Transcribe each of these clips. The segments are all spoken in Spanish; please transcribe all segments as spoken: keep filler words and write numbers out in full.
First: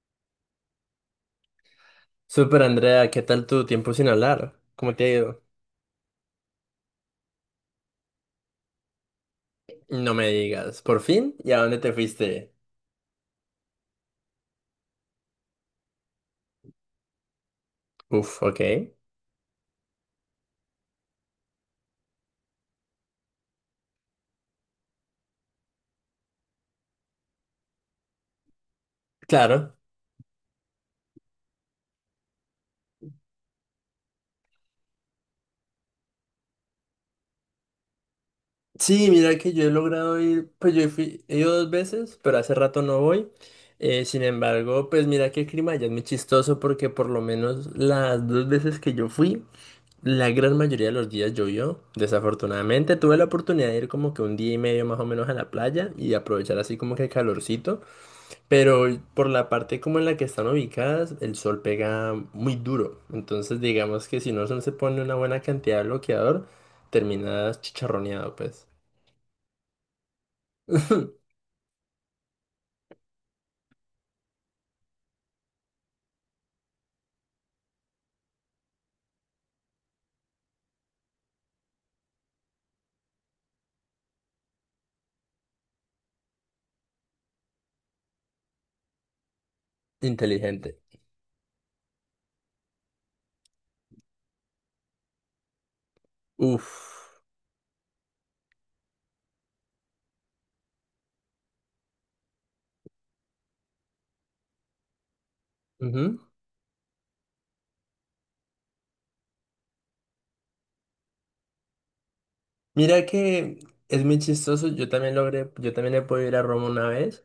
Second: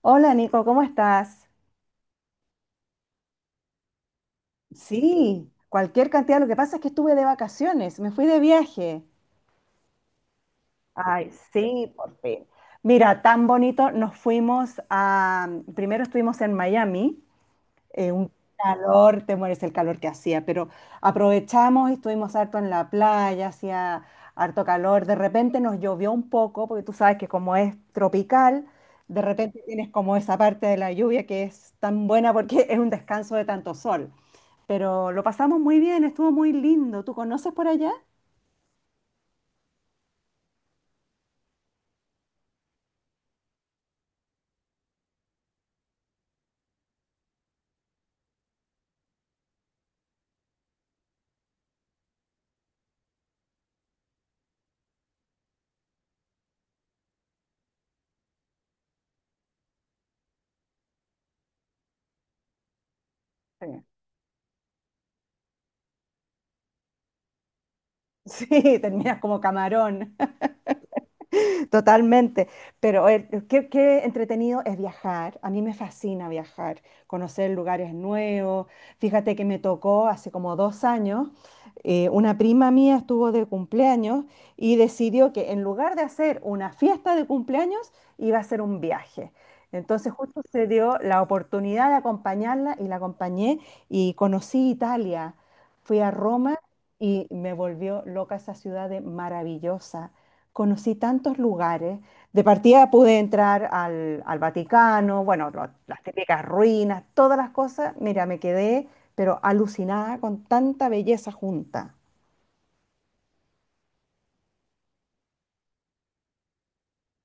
Hola Nico, ¿cómo estás? Super Andrea, ¿qué tal tu tiempo sin hablar? ¿Cómo te ha ido? Sí, cualquier cantidad. Lo que pasa es que estuve de vacaciones, me fui de viaje. No me digas, ¿por Ay, fin? ¿Y a dónde sí, te por fin. fuiste? Mira, tan bonito. Nos fuimos a, primero estuvimos en Miami eh, un Uf, ok. calor, te mueres el calor que hacía, pero aprovechamos y estuvimos harto en la playa, hacía harto calor, de repente nos llovió un poco, porque tú sabes que como es tropical, de repente Claro. tienes como esa parte de la lluvia que es tan buena porque es un descanso de tanto sol, pero lo pasamos muy bien, estuvo muy lindo. ¿Tú conoces por allá? Sí, mira que yo he logrado ir, pues yo fui, he ido dos veces, pero hace rato no voy. Eh, sin embargo, pues mira que el clima ya es muy chistoso porque por lo menos las dos veces que yo fui, la gran mayoría de los días llovió. Desafortunadamente tuve la oportunidad de ir como que un día y medio más o menos a la playa y aprovechar así como que el calorcito. Pero por la parte como en la que están ubicadas, el sol pega muy duro. Entonces, Sí. digamos que si no se pone una buena cantidad de bloqueador, terminas chicharroneado, pues. Sí, terminas como camarón. Totalmente, pero eh, qué, qué entretenido es viajar. A mí me fascina viajar, conocer lugares nuevos. Fíjate que me tocó hace como dos años, eh, una prima mía estuvo de cumpleaños y decidió que en lugar de hacer una fiesta de cumpleaños, iba a hacer un viaje. Entonces justo se Inteligente. dio la oportunidad de acompañarla y la acompañé y conocí Italia. Fui a Roma Uf. y me volvió loca esa ciudad de maravillosa, conocí tantos lugares. De partida pude entrar al, al Vaticano, bueno, lo- las Ujú. típicas ruinas, todas las cosas. Mira, me quedé, pero alucinada con tanta belleza junta. Mira que es muy chistoso. Yo también logré, yo también he podido ir a Roma una vez.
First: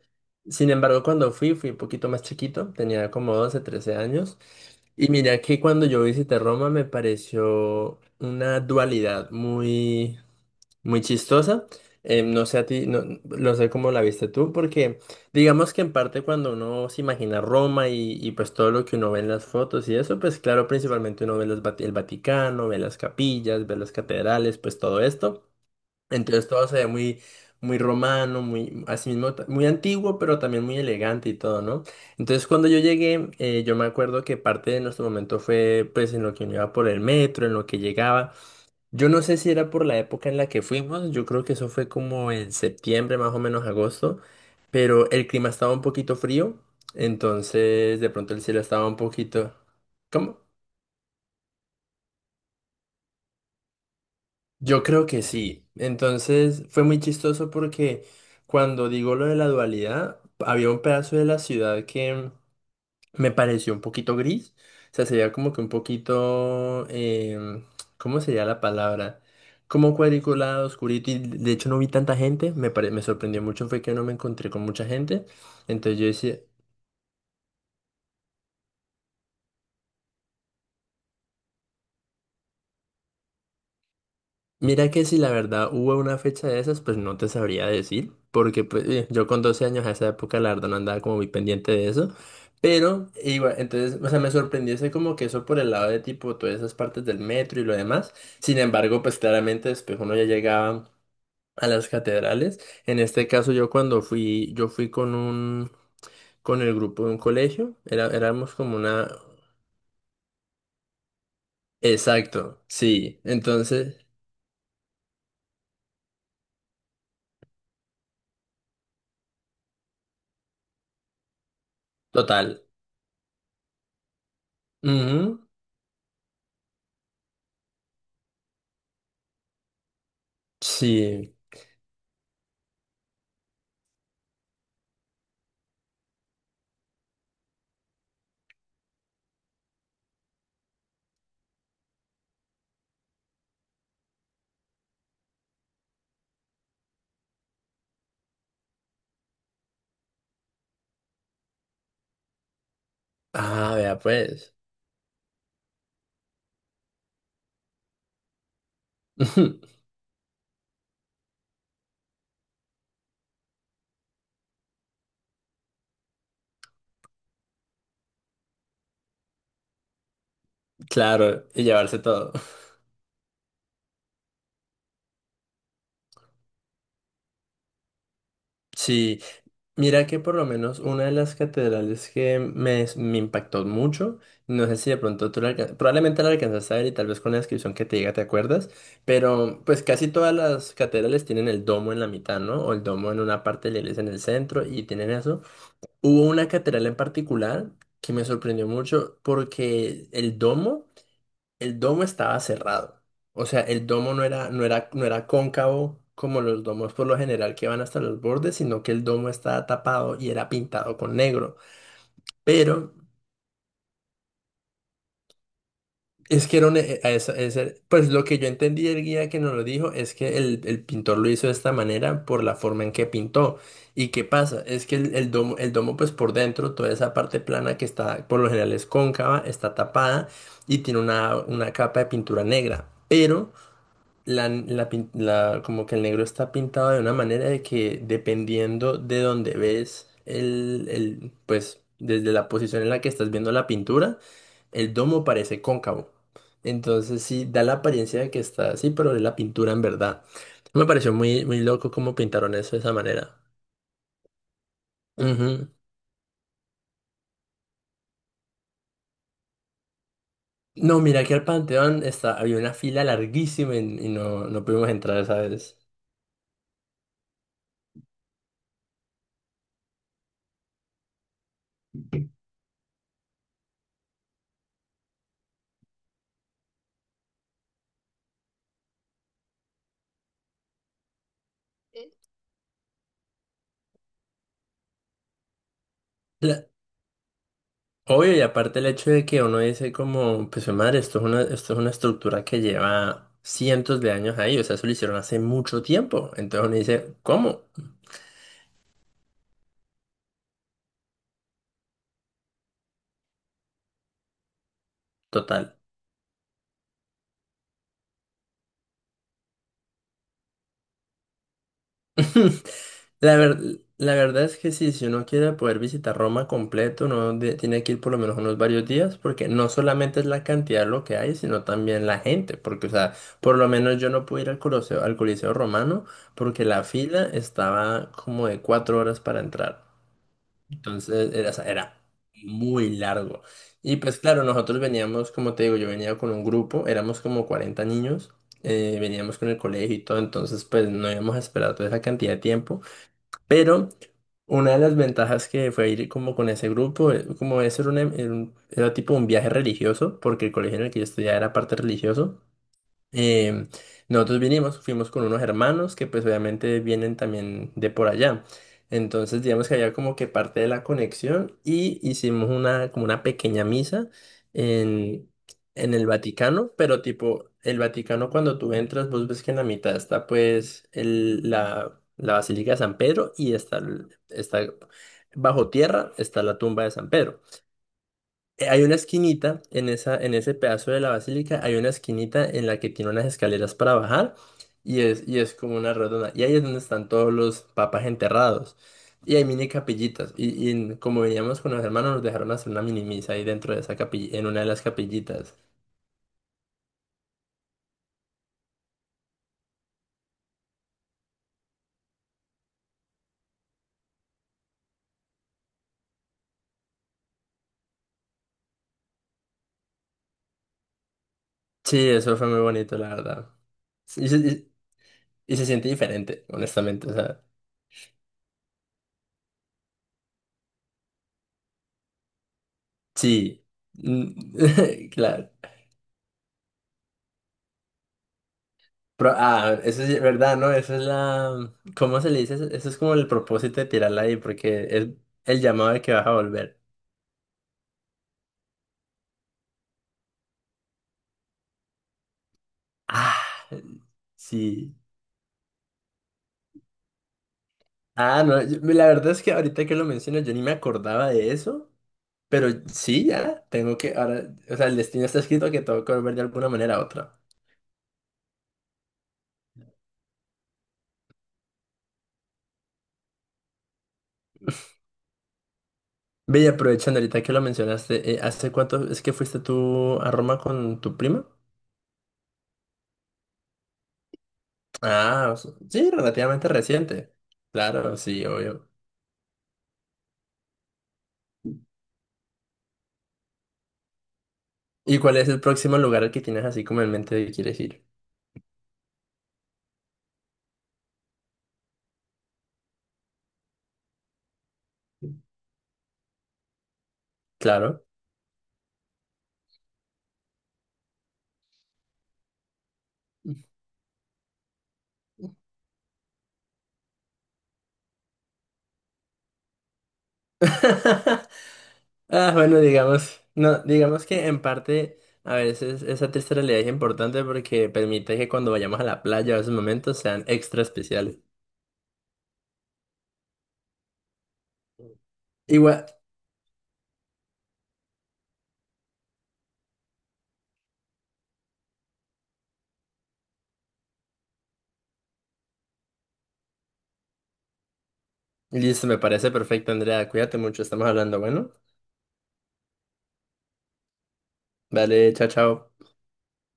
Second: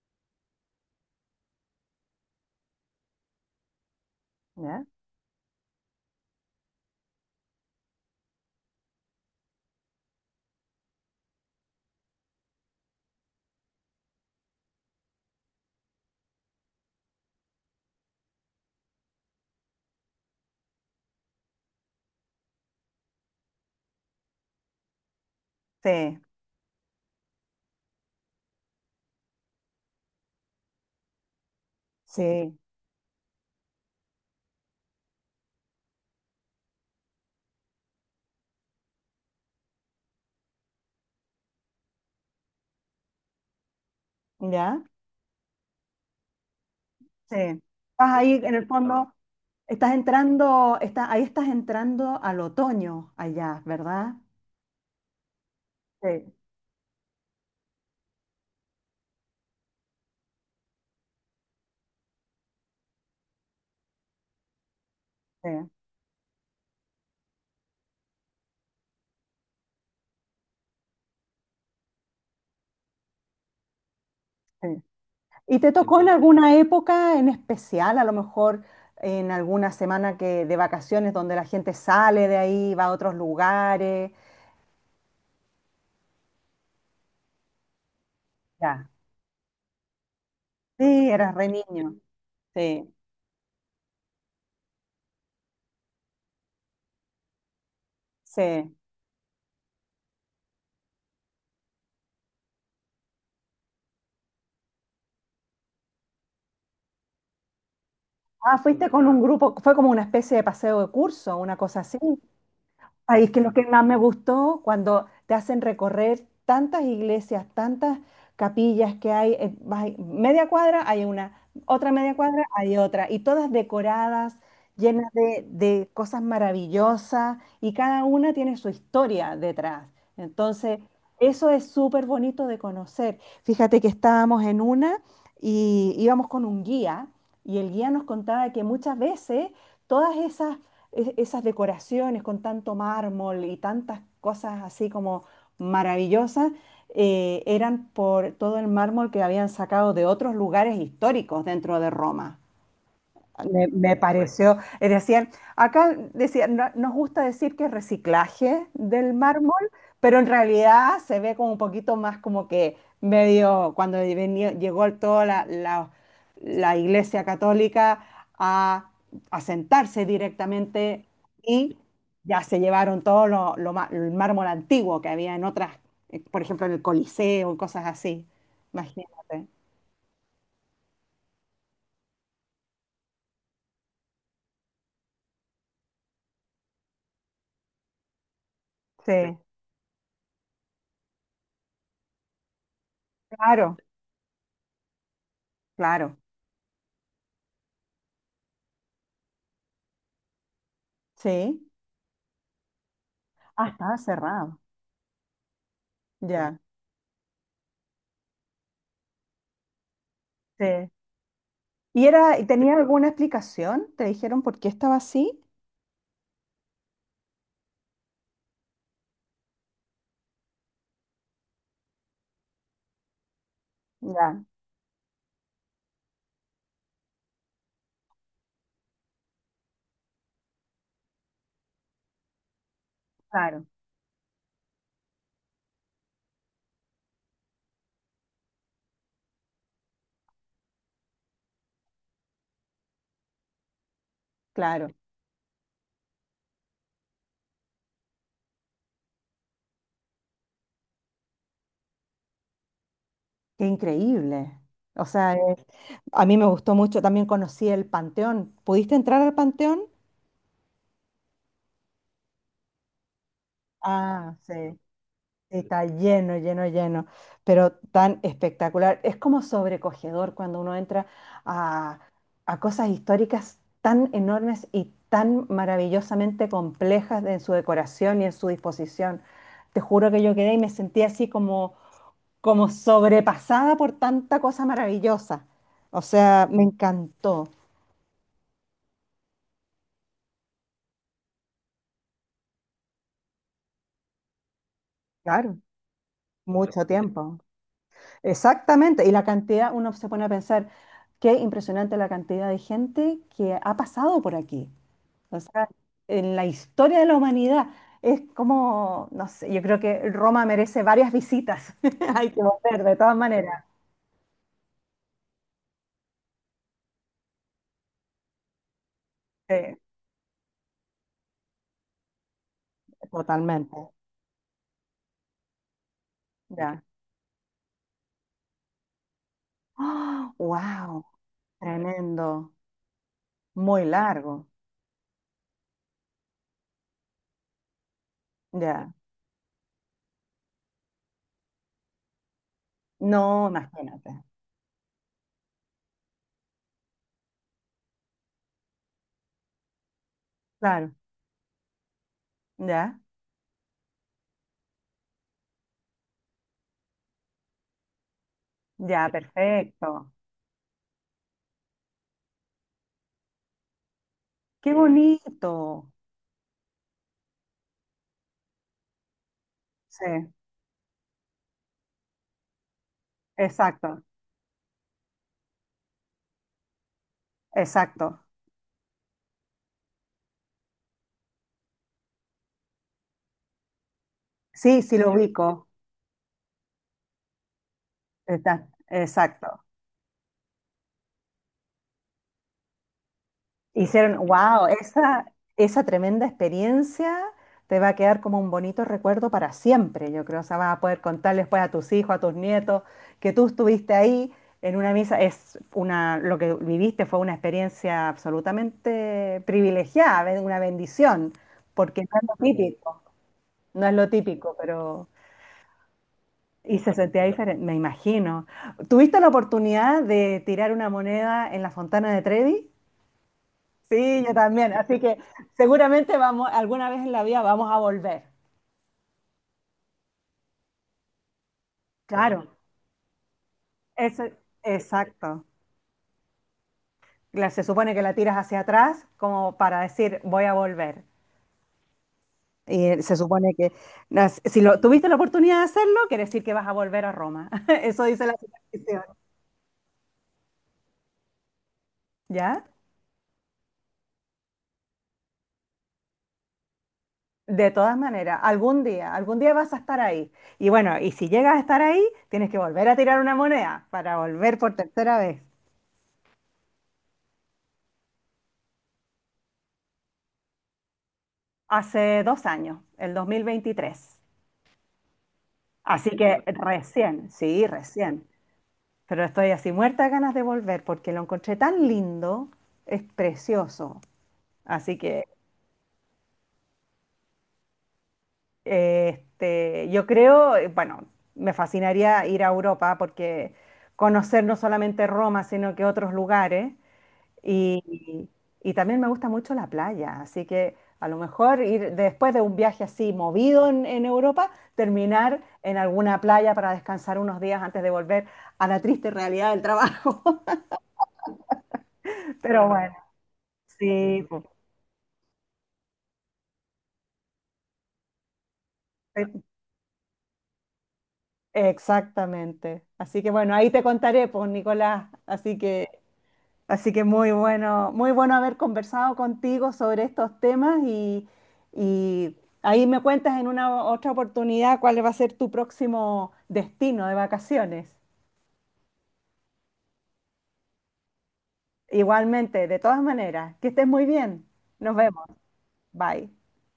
Sin embargo, cuando fui, fui un poquito más chiquito. Tenía como doce trece años. ¿Ya? Y mira que cuando yo visité Roma me pareció una dualidad muy muy chistosa. Eh, no sé a ti, no, no sé cómo la viste tú, porque digamos que en parte cuando uno se imagina Roma y, y pues todo lo que uno ve en las fotos y eso, pues claro, principalmente uno ve los Vati- el Vaticano, ve las capillas, ve las catedrales, pues todo esto. Sí, Entonces todo se ve muy, muy romano, muy, así mismo, ta- muy antiguo, pero también muy elegante y todo, ¿no? Entonces sí, cuando yo llegué, eh, yo me acuerdo que parte de nuestro momento fue pues en lo que uno iba por el metro, en lo que llegaba. Yo no sé si era por la época en la que fuimos, yo creo que eso fue como en septiembre, más o menos agosto, ¿ya? pero el clima estaba un poquito frío, Sí. Estás entonces de ahí pronto el en cielo el estaba un fondo, poquito... estás ¿Cómo? entrando, está, ahí estás entrando al otoño allá, ¿verdad? Yo creo que sí. Sí, Entonces fue muy chistoso porque cuando digo lo de la dualidad, había un pedazo de la ciudad que me pareció un poquito gris. O sea, sería sí, como que un poquito, em, ¿cómo sería la palabra? Como cuadriculado, oscurito, y de hecho no vi tanta gente. Me, pare- me sorprendió mucho fue que no me encontré con sí. mucha gente. ¿Y te tocó Entonces yo en entonces, decía, alguna época en especial, a lo mejor en alguna semana que, de vacaciones donde la gente sale de ahí, va a otros lugares? mira que si la verdad hubo una fecha de esas, pues no te sabría decir, porque pues, Ya. eh, yo con doce años a esa época la verdad no andaba Sí, como muy eras re pendiente de niño. eso. Sí, Pero igual, entonces, o sea, me sorprendió ese como que eso por el lado de tipo todas esas partes del metro y lo demás. Sin sí. embargo, pues claramente después uno ya llegaba a las catedrales. En este caso yo cuando fui, yo fui con un, con el grupo de un colegio, era, éramos Ah, como fuiste con una... un, claro, grupo, fue como una especie de paseo de curso, una cosa así. Exacto, sí. Ahí es que lo que más me Entonces, gustó cuando te hacen recorrer tantas iglesias, tantas capillas que hay, eh, vas ahí, media cuadra hay una, otra media cuadra total. hay otra, y todas decoradas, llenas Ujú. de, de cosas maravillosas, y cada una tiene su historia detrás. Entonces, Sí. eso es súper bonito de conocer. Fíjate que estábamos en una y íbamos con un guía, y el guía nos contaba que muchas veces todas esas es- esas decoraciones con tanto mármol y tantas cosas así como maravillosas, eh, eran por todo el mármol que habían sacado de otros lugares históricos dentro de Roma. Me, Ah, me vea pues. pareció, eh, decían, acá decían, no- nos gusta decir que es reciclaje del mármol, pero en realidad se ve como un poquito más como que medio, cuando venía- llegó toda la, la- la Iglesia Católica a, a sentarse directamente Claro, y y llevarse todo. ya se llevaron todo lo, lo ma- el mármol antiguo que había en otras, eh, por ejemplo, en el Coliseo y cosas así, Sí, imagínate. mira que por lo menos una de las catedrales que me, me impactó mucho, no sé si de pronto tú la alca- probablemente la alcanzaste a ver y tal vez con la descripción que te diga te acuerdas, Sí, pero pues casi todas las catedrales tienen el domo en la mitad, ¿no? O el domo en una parte de claro, la iglesia en el centro y tienen eso. claro, Hubo una catedral en particular que me sorprendió mucho porque el domo... sí. El domo estaba cerrado. O sea, Ah, el estaba domo no era, cerrado. no era, no era cóncavo como Ya. los domos por lo general que van hasta los bordes, sino que el domo estaba tapado y era Sí. pintado con negro. ¿Y era, y tenía Pero alguna explicación? ¿Te dijeron por qué estaba así? es que era un- eh, eh, esa- ese- pues lo que yo entendí del guía que nos lo dijo es que el, el pintor lo hizo de esta manera por la forma en que pintó. ¿Y qué Ya, pasa? Es que el, el domo, el domo, pues por dentro, toda esa parte plana que está, por lo general es cóncava, está tapada y tiene una, una capa de pintura negra. Pero claro, La, la pin- la- como que el negro está pintado de una manera de que dependiendo de donde ves el, el, pues desde la posición en la que estás viendo la pintura, claro. el domo parece cóncavo. Entonces sí, da la apariencia de que está así, pero es la pintura en verdad. Me pareció muy, muy loco cómo pintaron eso de esa manera. Qué increíble. O sea, es- Ujú. a mí me gustó mucho, también conocí el Panteón. ¿Pudiste entrar al Panteón? No, mira que al Panteón está, había una fila larguísima y, y Ah, no, sí. no pudimos entrar esa vez. Está lleno, lleno, lleno, pero tan espectacular. Es como sobrecogedor cuando uno entra a, a cosas históricas tan enormes y tan maravillosamente complejas en su decoración y en su disposición. Te juro que yo quedé y me sentí así como, como sobrepasada por tanta cosa maravillosa. O sea, me encantó. Obvio, y aparte el hecho de que uno dice como, pues "Jue madre, esto es una, esto es una estructura que lleva cientos de años ahí, o sea, eso lo hicieron hace Claro, mucho tiempo. Entonces uno mucho dice, tiempo. ¿cómo? Exactamente, y la cantidad, uno se pone a pensar, qué impresionante la cantidad de gente que ha pasado por aquí. O sea, Total. en la historia de la humanidad es como, no sé, yo creo que Roma merece varias visitas. Hay que volver, de todas La ver- maneras. La verdad es que sí, si uno quiere poder visitar Roma completo, uno de- tiene que ir por lo menos unos varios días, porque Sí, no solamente es la cantidad de lo que hay, sino también la gente, porque, o sea, por lo totalmente. menos yo no pude ir al Coliseo, al Coliseo Romano, porque Ya. la fila estaba como de cuatro horas para entrar. Wow, Entonces era, o sea, era tremendo. muy largo. Muy Y pues claro, largo. nosotros veníamos, como te digo, yo venía con un grupo, éramos como cuarenta niños, Ya. eh, veníamos con el colegio y todo, entonces pues no íbamos a esperar toda esa cantidad de tiempo. No, Pero imagínate. una de las ventajas que fue ir como con ese grupo, eh, como eso era, un em- era un- era tipo un viaje religioso, porque el colegio en el Claro. que yo estudiaba era parte religioso. Ya. Em, Nosotros vinimos, fuimos con unos hermanos que pues obviamente vienen también de por allá. Ya, Entonces digamos que había perfecto. como que parte de la conexión y hicimos una como una pequeña misa Qué en, bonito. en el Vaticano, pero tipo el Vaticano cuando tú entras vos ves que en la mitad Sí, está pues el, la, la Basílica de San Pedro y está, exacto. el- está bajo tierra está la tumba de San Pedro. Exacto. eh, Hay una esquinita en esa, en ese pedazo de la basílica, hay una esquinita en la que tiene unas escaleras para bajar Sí, sí y lo es, y es ubico. como una redonda. Y ahí es donde están todos los papas Está, enterrados. Y hay exacto. mini capillitas. Y, y como veníamos con los hermanos, nos dejaron hacer una mini misa ahí dentro de esa Hicieron, capilla, en una de wow, las esa, capillitas. esa tremenda experiencia te va a quedar como un bonito recuerdo para siempre, yo creo. O sea, vas a poder contar después a tus hijos, a tus nietos, que tú estuviste ahí en una misa. Es una, lo que viviste fue una experiencia absolutamente privilegiada, be- una bendición, porque Sí, no es lo eso fue muy bonito, típico, la verdad. no es lo Sí, Y se, típico, y- pero... y se siente diferente, Y se honestamente. O sentía sea, diferente, me imagino. ¿Tuviste la oportunidad de tirar una moneda en la Fontana de Trevi? sí. Sí, yo también. Así Mm, que claro. seguramente vamos, alguna vez en la vida vamos a volver. Pro- ah, eso es verdad, ¿no? Eso es la... ¿Cómo se le dice? Claro, Eso Eso es como el propósito de tirarla eso, ahí, porque es exacto. el llamado de que vas a volver. La- se supone que la tiras hacia atrás como para decir voy a volver. Y eh, se supone Ah, que nas- si lo, sí. tuviste la oportunidad de hacerlo, quiere decir que vas a volver a Roma. Eso dice la Ah, no, yo- superstición. la verdad es que ahorita que lo mencionas, yo ni me acordaba de eso, ¿Ya? pero sí, ya, tengo que, ahora, o sea, el destino está escrito que tengo que volver de alguna manera a otra. De todas maneras, algún día, algún día vas a estar ahí. Y bueno, y si llegas a estar ahí, tienes que volver a tirar una moneda para volver por tercera vez. Ve, y aprovechando ahorita que lo mencionaste, eh, ¿hace cuánto es que fuiste tú a Roma con tu prima? Hace dos años, el dos mil veintitrés. Ah, o sea, sí, Así que relativamente recién, reciente. sí, Claro, recién. sí, obvio. Pero estoy así muerta de ganas de volver porque lo encontré tan lindo, es precioso. Así ¿Y que cuál es el próximo lugar al que tienes así como en mente de que quieres ir? eh, este, yo creo, eh, bueno, me fascinaría ir a Europa porque conocer no solamente Roma, sino que otros lugares. Claro. Y, y también me gusta mucho la playa, así que a lo mejor ir después de un viaje así movido en, en Europa, terminar en alguna playa para descansar unos días antes de volver a la triste realidad del trabajo. Ah, Pero bueno, bueno, digamos, no, sí, digamos pues, que en parte a veces esa triste realidad es importante porque permite que cuando vayamos a la e- playa o esos momentos sean extra especiales. exactamente. Así que bueno, ahí te contaré, pues, Nicolás. Así que, Igual, así que muy bueno, muy bueno haber conversado contigo sobre estos temas y, y ahí me cuentas en una otra oportunidad cuál va a ser tu próximo destino de vacaciones. listo, me parece perfecto, Andrea. Cuídate mucho, estamos hablando, bueno. Igualmente, de todas maneras, que estés muy bien. Nos vemos. Vale, chao, chao. Bye.